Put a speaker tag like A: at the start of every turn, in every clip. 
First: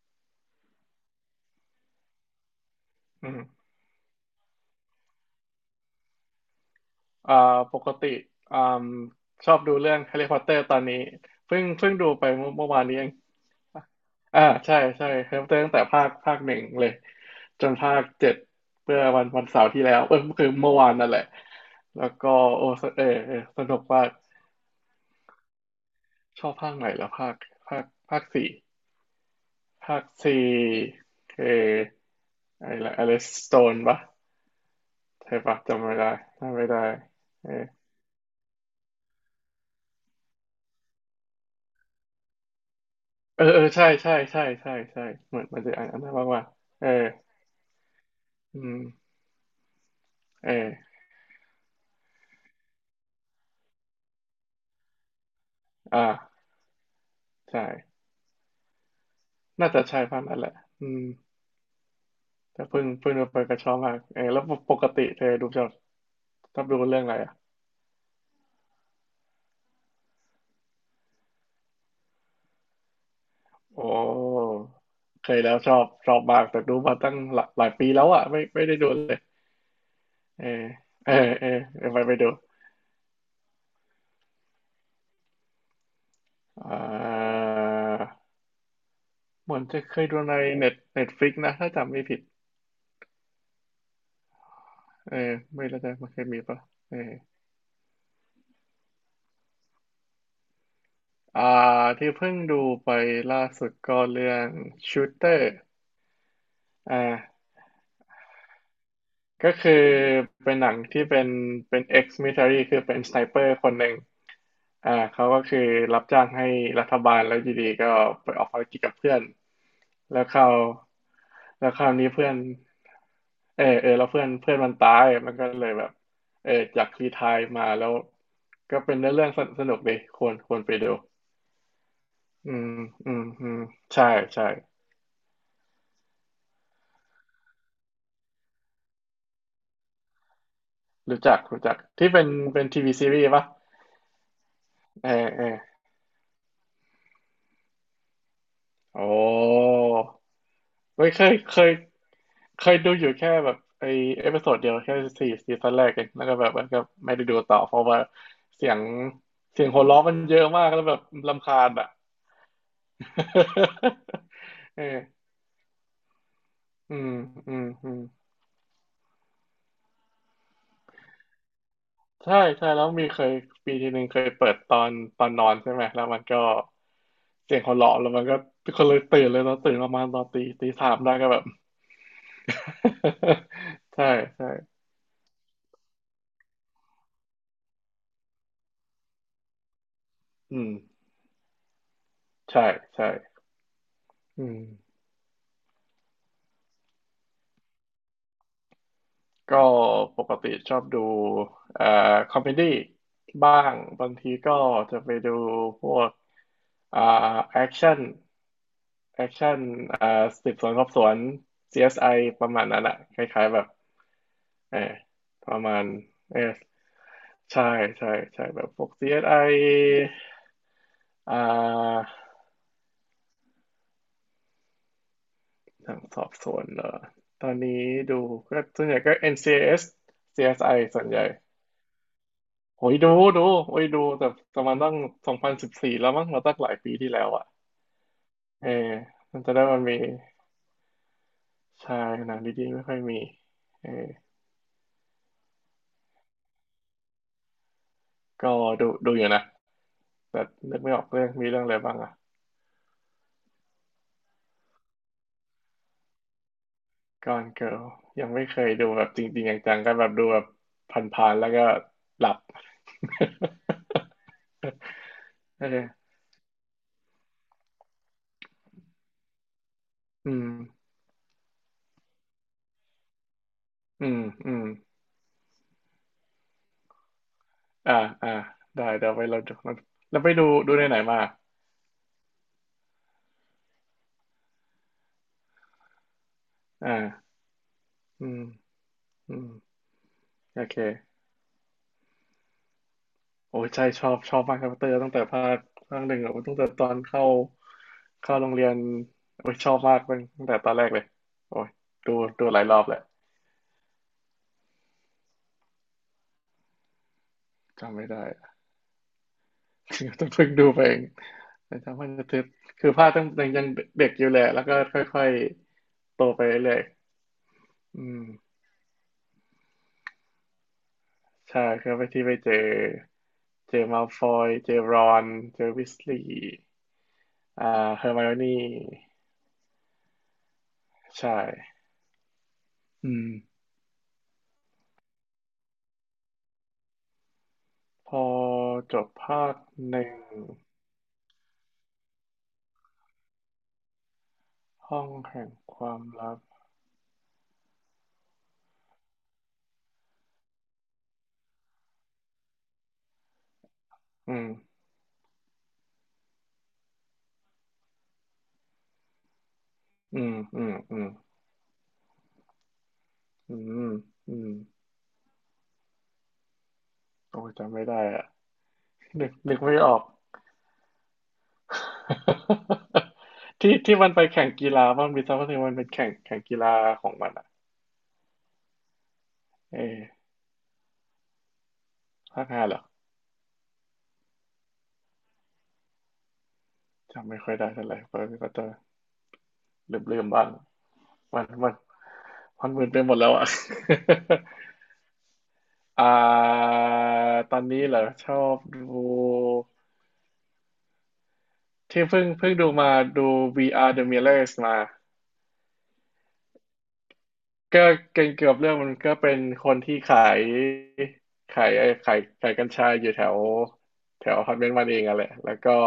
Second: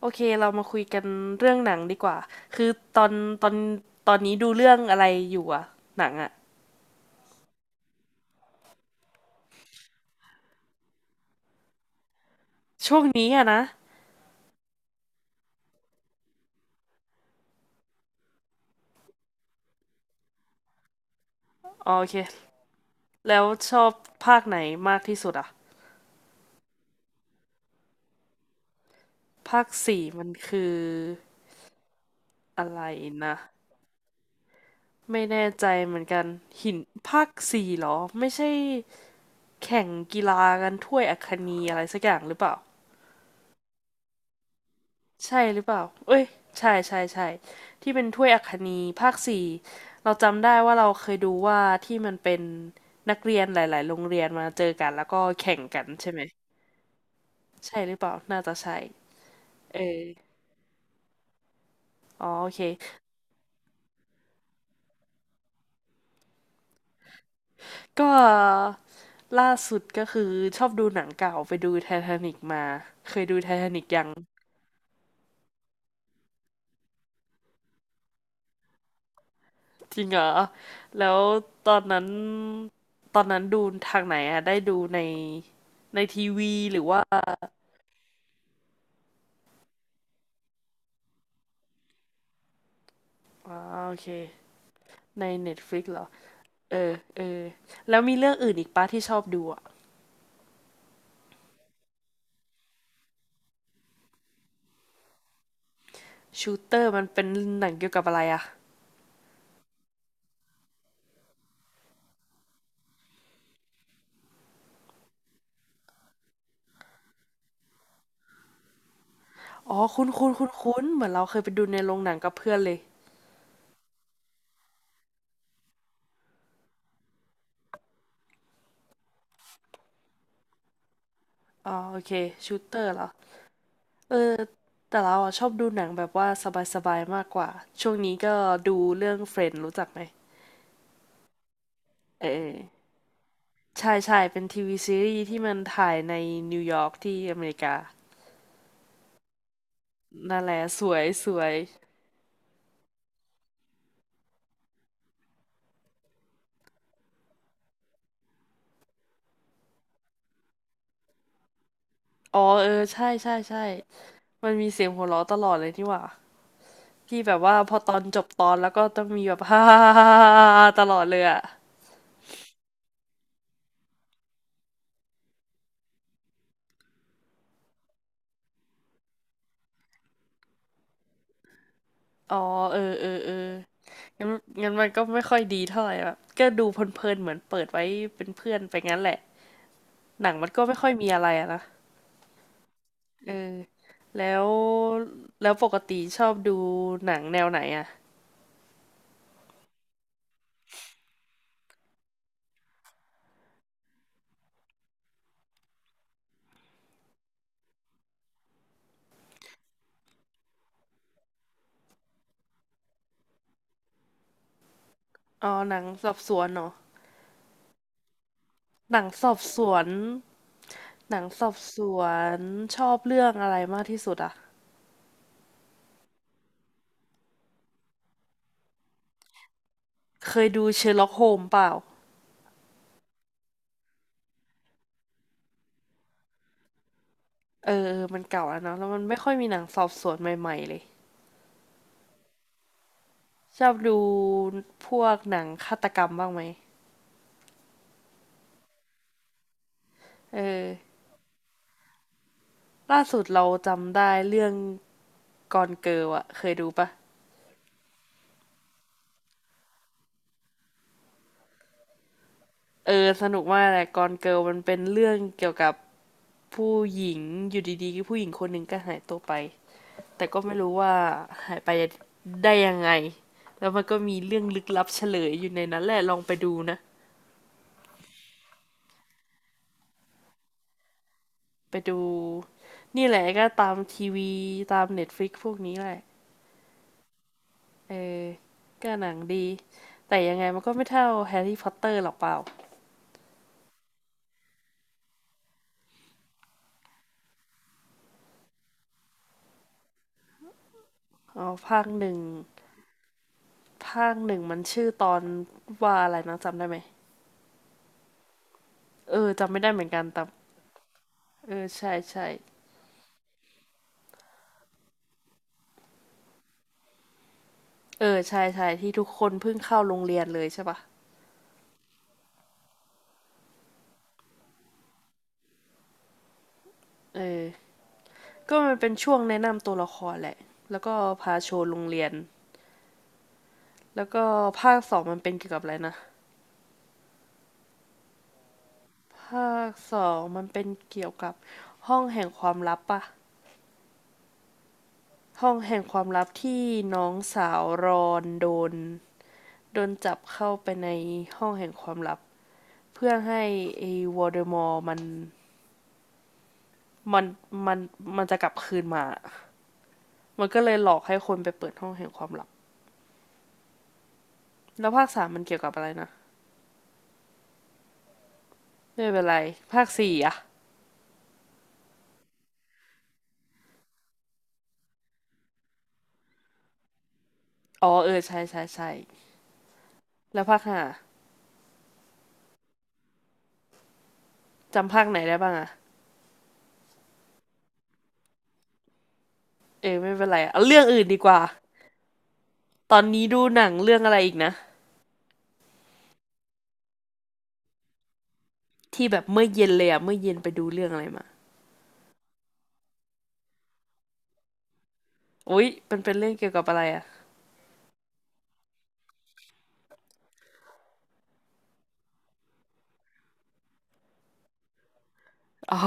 A: โอเคเรามาคุยกันเรื่องหนังดีกว่าคือตอน
B: อื
A: ตอน
B: ม
A: ตอนนี้ดูเรื่องอะไรอยู่อะหนังอะ
B: อ่า ปกติ อ่ามชอบดูเรื่องแฮร์รี่พอตเตอร์ตอนนี้เพิ่งดูไปเมื่อวานนี้
A: ช่ว
B: เอ
A: ง
B: ง
A: นี้อะนะ
B: ใช่แฮร์รี่พอตเตอร์ตั้งแต่ภาคหนึ่งเลยจนภาคเจ็ดเมื่อวันเสาร์ที่แล้วเออคือเมื่อวานนั่นแหละ
A: อ๋อ
B: แล้
A: โอ
B: ว
A: เค
B: ก็โอ้เออ
A: แล้ว
B: ส
A: ช
B: นุก
A: อบ
B: มาก
A: ภาคไหนมากที่สุดอะ
B: ชอบภาคไหนแล้วภาคภาคสี่
A: ภาค
B: ภา
A: สี่
B: ค
A: มัน
B: สี่
A: คือ
B: คือ
A: อะ
B: อะไร
A: ไร
B: นะอลิส
A: นะ
B: โตนปะ
A: ไม่
B: ใช่
A: แน่
B: ปะ
A: ใจ
B: จำไม่
A: เหมือน
B: ได้
A: กัน
B: จำไม่
A: หิน
B: ได้
A: ภาค
B: เอ
A: สี่เหรอไม่ใช่แข่งกีฬากันถ้วยอัคนีอะไรสักอย่างหรือเปล่า
B: เออใช่เห
A: ใช่
B: มือน
A: ห
B: มั
A: รื
B: น
A: อเป
B: จะ
A: ล่า
B: อ่านอันนั้น
A: เอ้ย
B: ว่า
A: ใช่
B: เออ
A: ใช่ใช่ ที่เป็นถ้วยอัค
B: อื
A: นีภา
B: ม
A: คสี่ เราจำได้
B: เออ
A: ว่าเราเคยดูว่าที่มันเป็นนักเรียนหลายๆโรงเรียนมาเจอกันแล้วก็แข่งกันใช่ไหม
B: อ่าใช่
A: ใช่หรือเปล่าน่าจะใช่
B: น่า
A: เอ
B: จะใช่
A: อ
B: พันนั่นแหละอืม
A: อ๋อโอเค
B: แต่เพิ่งมาเปิดกระชอบมากเออแล้วปกติเธอดูชอบดูเรื่องอะไรอ่ะ
A: ก็ล่าสุดก็คือชอบดูหนังเก่าไปดูไททานิกมา เคยดูไททานิก
B: โอ้
A: ยัง
B: เคยแล้วชอบมากแต่ดูมาตั้งหลายปีแล้วอ่ะไม่ได้ดูเลย
A: จริงเหรอ
B: เออ
A: แล้
B: เอ
A: ว
B: อเออ
A: ตอน
B: เดี๋ยวไป
A: นั้น
B: ไปดู
A: ดูทางไหนอะได้ดูในในทีวี
B: อ่
A: หรือว่า
B: าเหมือนจะเคยดูในเน็ตฟลิกนะถ้าจำไม่ผิด
A: อ๋อโอเค
B: เออ
A: ในเน็ต
B: ไม่
A: ฟ
B: แน่
A: ลิก
B: ใจ
A: เหรอ
B: มันเคยมีปะ
A: เออ
B: เออ
A: เออ แล้วมีเรื่องอื่นอีกปะที่ชอบดูอะ
B: อ่าที่เพิ่งดูไปล่าสุดก็เรื่อง Shooter
A: ชูเตอร์
B: อ่
A: มันเป็น
B: า
A: หนังเกี่ยวกับอะไรอะ
B: ก็คือเป็นหนังที่เป็น ex military คือเป็นสไนเปอร์คนหนึ่งเขาก็คือรับจ้างให้รัฐบาลแล้วอยู่ดีก็ไปออกภารกิจกับเพื่อน
A: อ๋อคุ้น
B: แล้ว
A: คุ้น
B: เขา
A: คุ้นคุ้นเหมือนเราเคยไปดู
B: แล้ว
A: ใน
B: ครา
A: โร
B: ว
A: ง
B: นี้
A: หนัง
B: เพื่
A: กั
B: อ
A: บ
B: น
A: เพื่อนเลย
B: เออแล้วเพื่อนเพื่อนมันตายมันก็เลยแบบเออจากรีไทร์มาแล้วก็เป็นเรื่องสนุกดีควรไปดู
A: อ๋อ โอเค
B: อื
A: ชู
B: ม
A: เตอร์เหรอ
B: อืมใช่
A: เออ
B: ใช่
A: แต่เราอะชอบดูหนังแบบว่าสบายๆมากกว่า ช่วงนี้ก็ดูเรื่องเฟรนด์รู้จักไหม
B: รู้จักที่เป็
A: เอ
B: น
A: อ
B: เป็นทีวีซีรีส์ปะ
A: ใช่ใช่เป็นทีวีซี
B: เออ
A: รีส์ที่
B: เออ
A: มันถ่ายในนิวยอร์กที่อเมริกา
B: โอ้
A: นั่นแหละสวย
B: ไม่เค
A: ส
B: ย
A: วย
B: เคยเคยดูอยู่แค่แบบไอเอพิโซดเดียวแค่สี่ซีซั่นแรกเองแล้วก็แบบมันก็ไม่ได้ดูต่อเพราะว่าเสียงเสียงหัวเราะมันเยอะมากแล้วแบบรำคาญอ่ะ
A: อ๋อเออใช่ใช่ใช่ มันมีเสียงหัว
B: เอ
A: เราะ
B: อ
A: ตลอดเลยนี่หว่า
B: อืม
A: ที่แบบ
B: อื
A: ว่า
B: ม
A: พอ
B: อื
A: ตอ
B: ม
A: นจบตอนแล้วก็ต้องมีแบบ ฮ่าๆๆๆตลอดเลยอ่ะ
B: ใช่แล้วมีเคยปีทีหนึ่งเคยเปิดตอนนอนใช่ไหมแล้วมันก็เสียงหัวเราะแล้วมันก็คนเลยตื่นเลยเราตื่นประมาณตอนตีสามได้ก็แบบ
A: อ๋อเออเออเออ
B: ใช่
A: งั้น
B: ใช่
A: มันก็ไม่ค่อยดีเท่าไหร่แบบก็ดูเพลินๆเหมือนเปิดไว้เป็นเพื่อนไปงั้นแหละหนังมัน
B: อื
A: ก็
B: ม
A: ไม่ค่อยมีอะไรอะนะ
B: ใช่ใช่
A: เออแล้
B: อื
A: ว
B: ม
A: ปกติชอบดูหนังแนวไหนอ่ะ
B: ก็ปกติชอบดูเอ่อคอมเมดี้บ้างบางทีก็จะไปดูพวก อ่าแอคชั่นแอคชั่น อ่าสืบสวนสอบสวน CSI ประมาณนั้นอะคล้ายๆแบบเออป
A: อ๋อ
B: ระ
A: ห
B: มา
A: นัง
B: ณ
A: สอบส
B: เอ
A: วน
B: อ
A: เนาะ
B: ใช่ใช่ใช่แบบพวก
A: หนังสอ
B: CSI
A: บ
B: อส
A: สวน
B: ไอ
A: หนัง
B: อ่
A: สอบสว
B: า
A: นชอบเรื่องอะไรมากที่สุดอ่ะ
B: ทางสอบสวนเหรอตอนนี้ดูก็ส่วนใหญ่ก็ NCIS
A: เคยดู
B: CSI ส
A: เช
B: ซีเอส
A: อ
B: ไอ
A: ร์
B: ส่
A: ล็
B: ว
A: อ
B: น
A: ก
B: ให
A: โฮ
B: ญ่
A: มเปล่า
B: โอ้ยดูโอ้ยดูแต่ประมาณตั้งสองพันสิบสี่แล้วมั้งเราตั้งหลายปีที่แล้วอ่ะ
A: เออมันเก่าแล้ว
B: เออ
A: เนาะแล้วมันไม่ค่อย
B: มัน
A: มี
B: จะ
A: หนั
B: ได้
A: งส
B: มัน
A: อบ
B: มี
A: สวนใหม่ๆเลย
B: ใชายหนังดีๆไม่ค่อยมี
A: ชอบ
B: เออ
A: ดูพวกหนังฆาตกรรมบ้างไหม
B: ก็ดูอยู่นะ
A: เอ
B: แต่
A: อ
B: นึกไม่ออกเรื่องมีเรื่องอะไรบ้างอ่ะ
A: ล่าสุดเราจำได้เรื่องกอนเกิลอะเคยดูปะ
B: ก่อนเกิลยังไม่เคยดูแบบจริงๆจังๆก็แบบดูแบบผ่านๆแล้วก็หลับ
A: เออสนุกมากแห ละกอนเกิลมันเป็นเรื่องเกี่ยวกับ
B: เออ
A: ผู้หญิงอยู่ดีๆผู้หญิงคนหนึ่งก็หายตัวไปแต่
B: อื
A: ก็
B: ม
A: ไม่รู้ว่าหายไปได้ยังไง แล้วมันก็
B: อื
A: มี
B: ม
A: เรื่อง
B: อื
A: ลึ
B: ม
A: กลับเฉลยอยู่ในนั้นแหละลองไปดูนะ
B: อ่าอ่าได้เดี๋ยวไปเราดูแล้วไปดูในไหนมา
A: ไปดูนี่แหละก็ตามทีวีตามเน็ตฟลิกพวกนี้แหละ
B: อ่า
A: เออ
B: อืม
A: ก็หนัง
B: อื
A: ดี
B: ม
A: แต่ยังไงมั
B: โอ
A: นก็ไม่เท่า
B: เค
A: แฮร์รี่พอตเตอร์หรอกเปล่า
B: โอ้ยใช่ชอบมากครับเตอร์ตั้งแต่ภาคหนึ่งอะโอ้ยตั้งแต่ตอนเข้าโรงเรียนโอ้ยชอบมากตั้งตแต่ตอนแรกเลย
A: อ๋อ
B: โอ้ย
A: ภาคห
B: ดู
A: นึ่ง
B: ดูหลายรอบแหละ
A: ภาคหนึ่งมันชื่อตอนว่าอะไรนะจำได้ไหม
B: จำไม่ได้
A: เออจำไม่ได้เหมือนกัน แต่
B: ต้องเพิ่งดูไปเอง
A: เออ
B: แต่
A: ใช่
B: จำว่าจะ
A: ใช่
B: ติดคือภาคตั้งยต่ยังเด็กอยู่แหละแล้วก็ค่อยๆโตไปเรื่อยๆ
A: เอ
B: อื
A: อ
B: ม
A: ใช่ใช่ที่ทุกคนเพิ่งเข้าโรงเรียนเลยใช่ปะ
B: ใช่ครับไปที่ไปเจอเจอมัลฟอยเจอรอนเจอวิสลีย์
A: เออ
B: อ่าเฮอร์ไมโอนี่
A: ก็มันเป็นช่วงแนะนำตัวละครแหละแล้วก็พา
B: ใช่
A: โชว์โรงเรียน
B: อืม
A: แล้วก็ภาคสองมันเป็นเกี่ยวกับอะไรนะ
B: พอจบ
A: ภ
B: ภา
A: า
B: ค
A: คส
B: ห
A: อ
B: นึ่ง
A: งมันเป็นเกี่ยวกับห้องแห่งความลับปะ
B: ห้องแห่
A: ห้
B: ง
A: อง
B: ค
A: แห่งค
B: วาม
A: วามลับ
B: ลับ
A: ที่น้องสาวรอนโดนจับเข้าไปในห้องแห่งความลับเพื่อให้ไอ้วอ
B: อื
A: ลเดอมอ
B: ม
A: ร์มันมันมันจะกลับคืนมา
B: อืม
A: มันก็
B: อื
A: เล
B: ม
A: ยหล
B: อื
A: อก
B: ม
A: ให้คนไปเปิดห้องแห่งความลับ
B: อืมอืม
A: แล้วภาคสามมันเกี่ยวกับอะไรนะ
B: โอ้ยจำไม่ได้อะ
A: ไม่เป็น
B: นึก
A: ไร
B: นึกไม่
A: ภา
B: อ
A: ค
B: อก
A: สี่อะ
B: ที่มันไปแข่งกีฬามันมีซัมเมอร์เทนงมันเป็นแข่งกีฬาของมันอ่ะ
A: อ๋อเออใช่ใช่ใช่
B: เออ
A: แล้วภาคห้า
B: ภาคห้าเหรอ
A: จำภาคไหนได้บ้างอะ
B: จำไม่ค่อยได้เท่าไหร่เพราะก็จะ
A: เออ
B: ลืม
A: ไม่
B: ลื
A: เป็
B: ม
A: นไร
B: บ้าง
A: เอาเรื่องอื่นดีกว่า
B: มันมันมันมึน
A: ต
B: ไป
A: อน
B: หมด
A: นี้
B: แล้ว
A: ดู
B: อ่ะ
A: หนังเรื่องอะไรอีกนะ
B: อ่า ตอนนี้เหรอชอบดู
A: ที่แบบเมื่อเย็นเลยอะเมื่อเย็นไปดูเรื่องอะไรมา
B: ที่เพิ่งดูมาดู VR The Millers มา
A: อุ้ยมันเป็นเรื่องเกี่ยวกับอะไรอะ
B: ก็เก่งเกือบเรื่องมันก็เป็นคนที่ขายขายไอ้ขายกัญชาอยู่แถวแถวอพาร์ตเมนต์มันเองอะแหละแล้วก็
A: อ๋อ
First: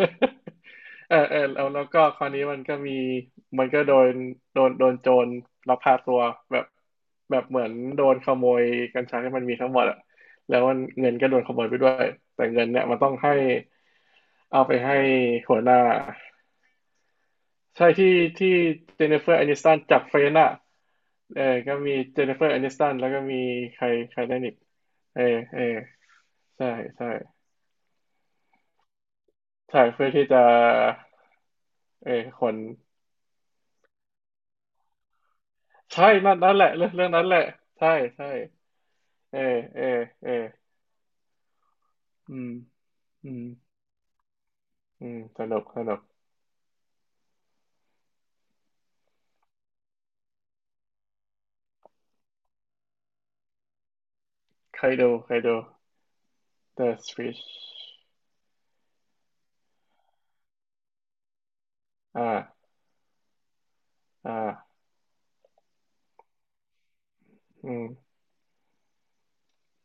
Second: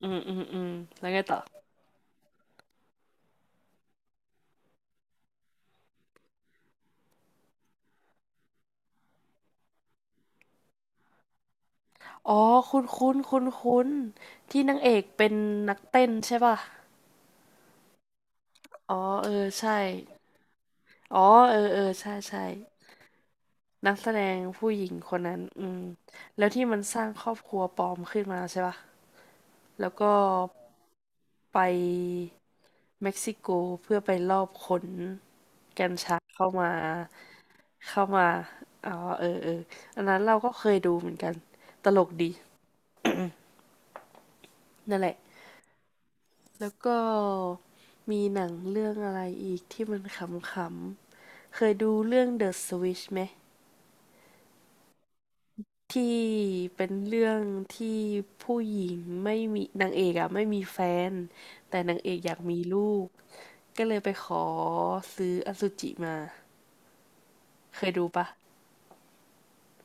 A: อืมอืม อืมแล้ว
B: เออเอ
A: ไง
B: อ
A: ต่
B: เอ
A: อ
B: อแล้วก็คราวนี้มันก็มีมันก็โดนโจรลักพาตัวแบบแบบเหมือนโดนขโมยกัญชาที่มันมีทั้งหมดอะแล้วมันเงินก็โดนขโมยไปด้วย
A: อ๋อ
B: แต่เงิน
A: คุ้
B: เนี่
A: น
B: ยมันต้อ
A: คุ้
B: ง
A: น
B: ให้
A: คุ้นคุ้นๆที่
B: เอาไป
A: นางเอ
B: ให้
A: กเป็น
B: หัวห
A: นัก
B: น้า
A: เต้นใช่ป่ะ
B: ใช่ที่
A: อ๋อ
B: เจเนฟเฟ
A: เอ
B: อ
A: อ
B: ร์แอนิส
A: ใช่
B: ตันจับเฟรนอะ
A: อ๋อ
B: เออ
A: เออ
B: ก็
A: เออ
B: มี
A: ใช่
B: เจนนิเฟ
A: ใช่
B: อร์แอนิสตันแล้วก็มีใคร
A: นักแส
B: ใคร
A: ด
B: ได้
A: ง
B: อีก
A: ผู้หญิงค
B: เอ
A: น
B: อ
A: นั้น
B: เออ
A: อืมแล้วที่
B: ใช่
A: มันสร้า
B: ใช่
A: งครอบครัวปลอมขึ้นมาใช่ป่ะ
B: ใช่
A: แล้ว
B: เพื่อ
A: ก็
B: ที่จะ
A: ไ
B: เออ
A: ป
B: คน
A: เม็กซิโกเพื่อไปลอบขนกัญ
B: ใช่
A: ชา
B: นั่น
A: เข้า
B: นั่นแหละ
A: มา
B: เรื่องนั้นแหละใช่
A: เข้ามา
B: ใช่
A: อ๋อเอ
B: เอ
A: อ
B: อ
A: เออ
B: เออ
A: อันนั้น
B: เออ
A: เราก็เคยดูเหมือนกันตลกดี
B: อืมอืม
A: นั่น
B: อื
A: แหละ
B: มสนุก
A: แล้วก็มีหนังเรื่องอะไรอีกที่มันขำๆเคยดูเรื่อง The Switch ไหม
B: ใครดู
A: ที่เป็น
B: The
A: เรื่อง
B: Switch
A: ที่ผู้หญิงไม่มีนางเอกอะไม่มีแฟนแต่นางเอ
B: อ
A: กอยากมี
B: ่า
A: ลูกก็เลยไปขอ
B: อ่า
A: ซื้ออสุจิมา
B: อื
A: เคยดู
B: ม
A: ปะ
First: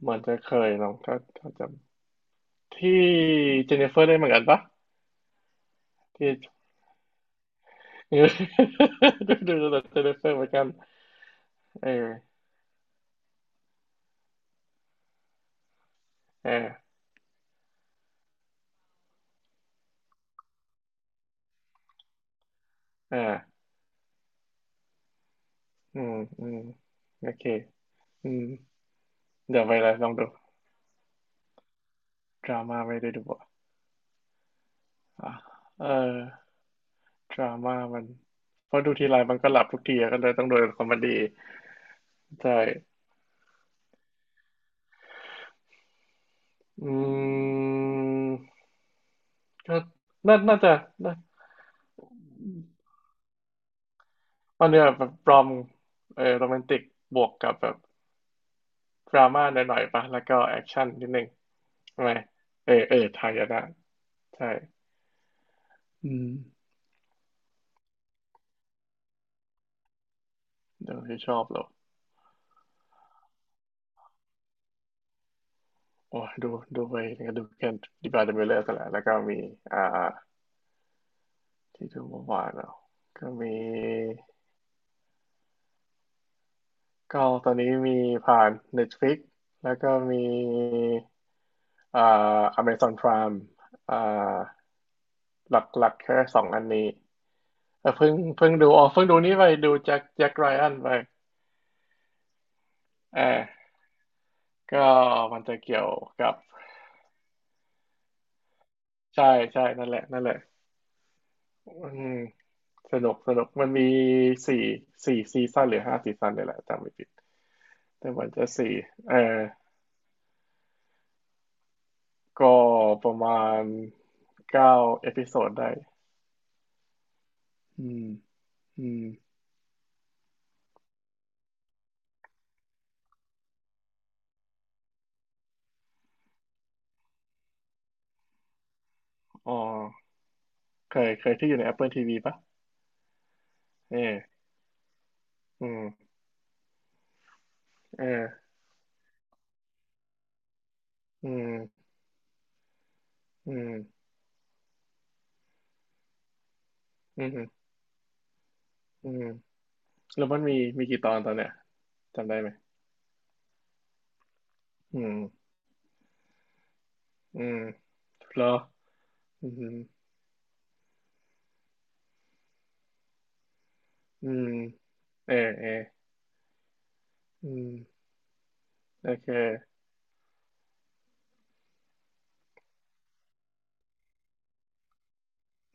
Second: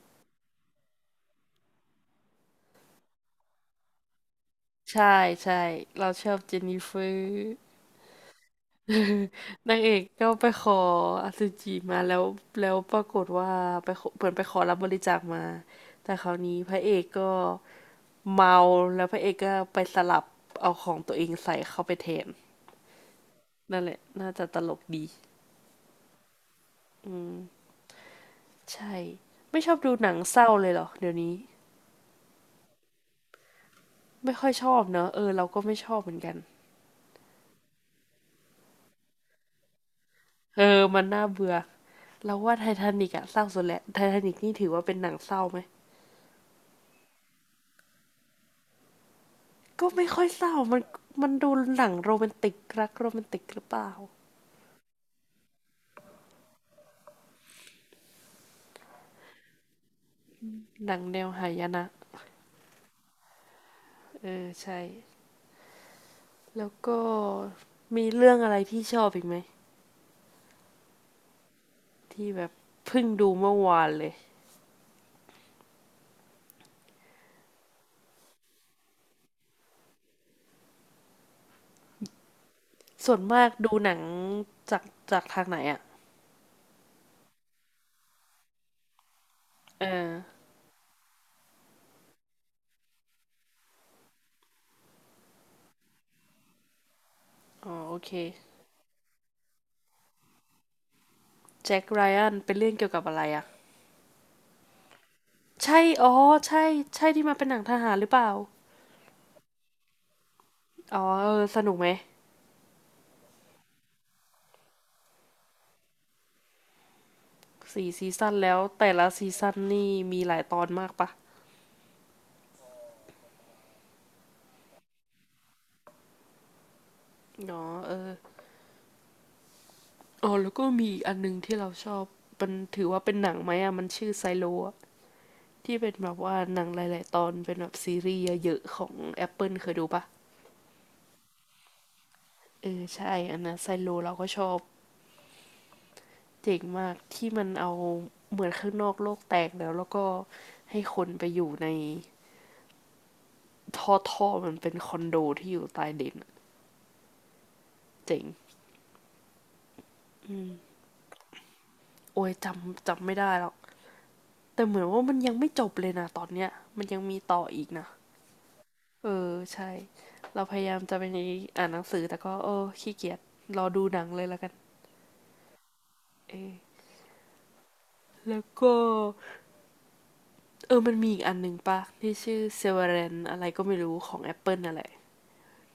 B: เหมือนจะเคยลองถ้าจำที่เจนนิเฟอร์ได้เหมือนกันปะ
A: ใช่ใช่เราช
B: ที่
A: อบเจนนิเฟอร์
B: ดูดู
A: นา
B: ดู
A: งเอ
B: เจ
A: ก
B: นนิเฟ
A: ก็
B: อร์เห
A: ไป
B: มือน
A: ข
B: กัน
A: ออสุจิ
B: เอ
A: มาแล้ว
B: อ
A: แล้วปรากฏว่าไปขอเหมือนไปขอรับบริจาคมาแต่คราว
B: เออ
A: นี้พระเอกก็เมาแล้วพระเอกก็ไปสลับเอาของตัวเองใส่เข้าไปแทน
B: เออ
A: นั่นแหละน่าจะตลกดี
B: อืมอืมโอเคอืม
A: ใช่
B: เดี๋
A: ไม่
B: ยว
A: ช
B: ไป
A: อบ
B: เล
A: ดู
B: ยล
A: ห
B: อ
A: นั
B: ง
A: ง
B: ดู
A: เศร้าเลยเหรอเดี๋ยวนี้
B: ดราม่าไม่ได้ดูอ่ะ
A: ไม่ค่อยชอบเนอะเออ
B: อ่ะ
A: เราก็ไม่
B: เออ
A: ชอบเหมือนกัน
B: ดราม่ามันเพราะดูทีไรมันก็หลับทุกทีอะก็เลยต้องดู
A: เออ
B: คอมเม
A: มัน
B: ดี้
A: น่าเบื่อเรา
B: ใช่
A: ว่าไททานิกอะเศร้าสุดแหละไททานิกนี่ถือว่าเป็นหนังเศร้าไหม
B: อืมก็
A: ก็ไม่ค่อย
B: น่า
A: เศร้า
B: น่าจะ
A: มัน
B: น่า
A: มันดูหนังโรแมนติกรักโรแมนติกหรือเปล่า
B: ตอนเนี้ยแบบรอมเออโรแมนติกบวกกับแบบดราม่าหน่อยๆปะแล้วก็แอคชั่น
A: หนัง
B: นิด
A: แน
B: นึง
A: วหายนะ
B: ทำไมเออเออไทยอะนะ
A: เอ
B: ใช่
A: อใช่
B: อืม
A: แล้วก็มีเรื่องอะไรที่ชอบอีกไหม
B: เดี๋ยวที่ชอบเหรอ
A: ที่แบบเพิ่งดูเมื่อวานเลย
B: โอ้ยดูดูไปก็ดูแคนดิบาเดมิเลอร์กันแหละแล้วก็มีอ่าที่ดูเมื่อวานเนาะ
A: ส่วน
B: ก็
A: มาก
B: มี
A: ดูหนังจากจากทางไหนอ่ะ
B: ก็ตอนนี้มีผ่าน Netflix แล้ว
A: เอ
B: ก็
A: อ
B: มีอ่า Amazon Prime อ่าหลักหลักแค่สองอันนี้
A: อ๋อ
B: เออ
A: โอ
B: เพิ่
A: เค
B: งเพิ่งดูอ๋อเพิ่งดูนี่ไปดูแจ็คแจ็คไรอันไป
A: แจ็คไรอันเป็นเรื่องเกี่ยวกับอะ
B: เอ
A: ไรอ่ะ
B: อก็มันจะเกี่
A: ใช่
B: ยว
A: อ๋อ
B: กับ
A: ใช่ใช่ที่มาเป็นหนังทหารหรือเปล่า
B: ใช่ใช่นั่นแหละนั่นแหละ
A: อ๋อเออสนุกไหม
B: อืมสนุกสนุกมันมีสี่สี่ซีซั่นหรือห้าซีซั่นเนี่ยแหละจำไม่ผิด
A: สี่
B: แต่
A: ซี
B: กว่า
A: ซั่น
B: จะ
A: แล้ว
B: สี่
A: แต่ละ
B: เออ
A: ซีซั่นนี่มีหลายตอนมากปะ
B: ก็ประมาณเก้าเอพิโซดได้
A: อ๋อ
B: อื
A: เออ
B: มอืม
A: อ๋อแล้วก็มีอีกอันหนึงที่เราชอบมันถือว่าเป็นหนังไหมอ่ะมันชื่อไซโลอะที่เป็นแบบว่าหนังหลายๆตอนเป็นแบบซีรีส์เยอะๆของ
B: อ๋อ
A: Apple เคยดูปะ
B: เคยเคยที่อยู่ใน Apple ทีวีปะ
A: เออใช่อันนั้นไซโล
B: เอ
A: เราก็
B: อ
A: ชอบ
B: อืม
A: เจ๋งมากที่มันเอาเหมื
B: เออ
A: อนข้างนอกโลกแตกแล้วแล้วก็ให้คนไป
B: อื
A: อยู่ใน
B: มอื
A: ท่อ
B: ม
A: ท่อมันเป็นคอนโดที่อยู่ใต้ดินอะ
B: อืม
A: เจ๋ง
B: อืมแล้ว
A: อื
B: มันมี
A: ม
B: มีกี่ตอนตอนเนี้ย
A: โอ้
B: จำ
A: ย
B: ได้
A: จ
B: ไหม
A: ำจำไม่ได้แล้วแต่เหมือน
B: อื
A: ว่ามั
B: ม
A: นยังไม่จบเลยนะตอนเนี้ยมันยังมีต่
B: อื
A: อ
B: ม
A: อีกนะ
B: เหรอ
A: เออ
B: อื
A: ใช่
B: ม
A: เราพยายามจะเป็นอย่างนี้อ่านหนังสือแต่ก็โอ้ขี้เกียจรอดูหนังเลย
B: อื
A: แล้ว
B: ม
A: กัน
B: เออเออ
A: เออ
B: อืม
A: แล้วก็
B: โอเค
A: เออมันมีอีกอันหนึ่งปะที่ชื่อ s e v e r a n อะไรก็ไม่รู้ของ Apple นั่นแหละ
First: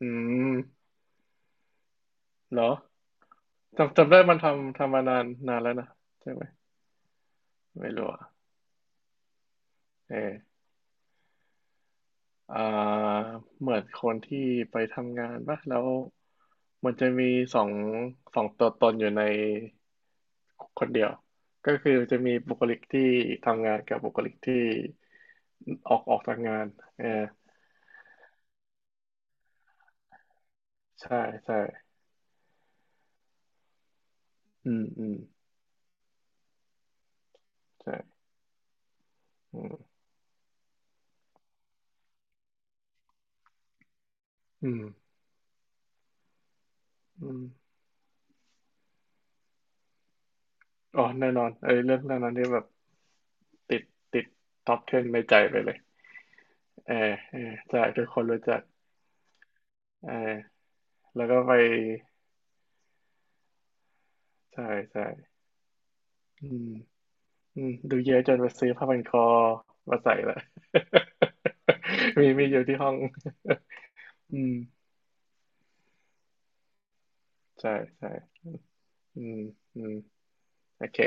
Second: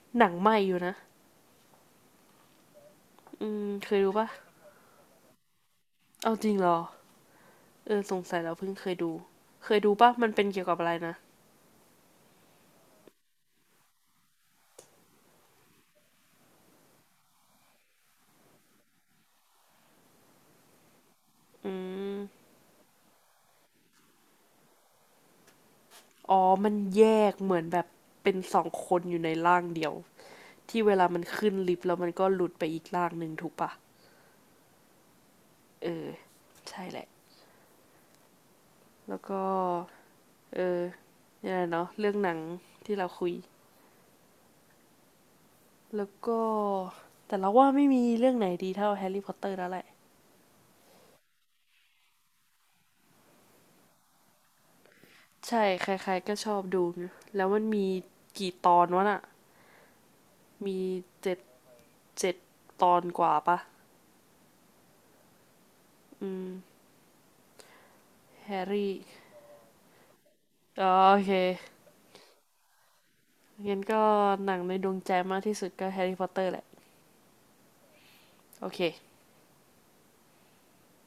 B: อื
A: หนังใหม่อยู่
B: ม
A: นะ
B: เหรอ
A: อืมเค
B: จำ
A: ยดู
B: จำได้
A: ปะ
B: มันทำทำมานานนานแล้วนะใช่
A: เอา
B: ไหม
A: จริงเหรอ
B: ไม่
A: เออ
B: รู้
A: ส
B: อ่ะ
A: งสัยเราเพิ่งเคยดูเคยดูปะ
B: เออ
A: มันเป็นเกี่ยวกับอะไรนะ
B: อ่าเหมือนคนที่ไปทำงานปะแล้วมันจะมีสองสองตัวตนอยู่ในคนเดียว
A: อื
B: ก็คือจะมี
A: ม
B: บุคลิกที่ทำงานกับบุคลิกที่ออกออกจา
A: อ๋
B: ก
A: อ
B: งาน
A: มัน
B: เอ
A: แย
B: อ
A: กเหมือนแบบเป็น2 คนอยู่ในร่างเดียวที่เวลา
B: ใช่
A: มันขึ้น
B: ใช่
A: ลิฟต์แล้วมันก็หลุดไปอีกร่างหนึ่งถูกปะ
B: อืมอืม
A: เออใช่แหละ
B: ใช่
A: แล้วก็
B: อืม
A: เออเนี่ยเนาะเรื่องหนังที่เราคุย
B: อืม
A: แล้วก็
B: อื
A: แต่
B: ม
A: เราว่าไม่มีเรื่องไหนดีเท่าแฮร์รี่พอตเตอร์แล้วแหละ
B: อ๋อแน่นอนเอ้ยเรื่องเรื่องนั้นนี่แบบติดติดท็อป10ในใจไป
A: ใช่
B: เลย
A: ใครๆก็ชอบดู
B: เออ
A: นะ
B: เอ
A: แล้ว
B: อ
A: มัน
B: ใช่
A: มี
B: ทุกคนรู้
A: กี่
B: จัก
A: ตอนวะน่ะ
B: เออ
A: มี
B: แล้ว
A: เจ็
B: ก็
A: ด
B: ไป
A: เจ็ดตอนกว่าปะ
B: ใช่ใช่
A: อื
B: อื
A: ม
B: ม อืมดูเยอะจนไป
A: แฮ
B: ซื้อ
A: ร์
B: ผ้า
A: รี่
B: พันคอมาใส่ละ
A: ออโอเค
B: มีมีอยู่ที่ห้อง
A: งั้นก็
B: อื
A: ห
B: ม
A: นังในดวงใจมากที่สุดก็แฮร์รี่พอตเตอร์แหละ
B: ใช่ใช่
A: โอเค
B: อืมอืมโอเค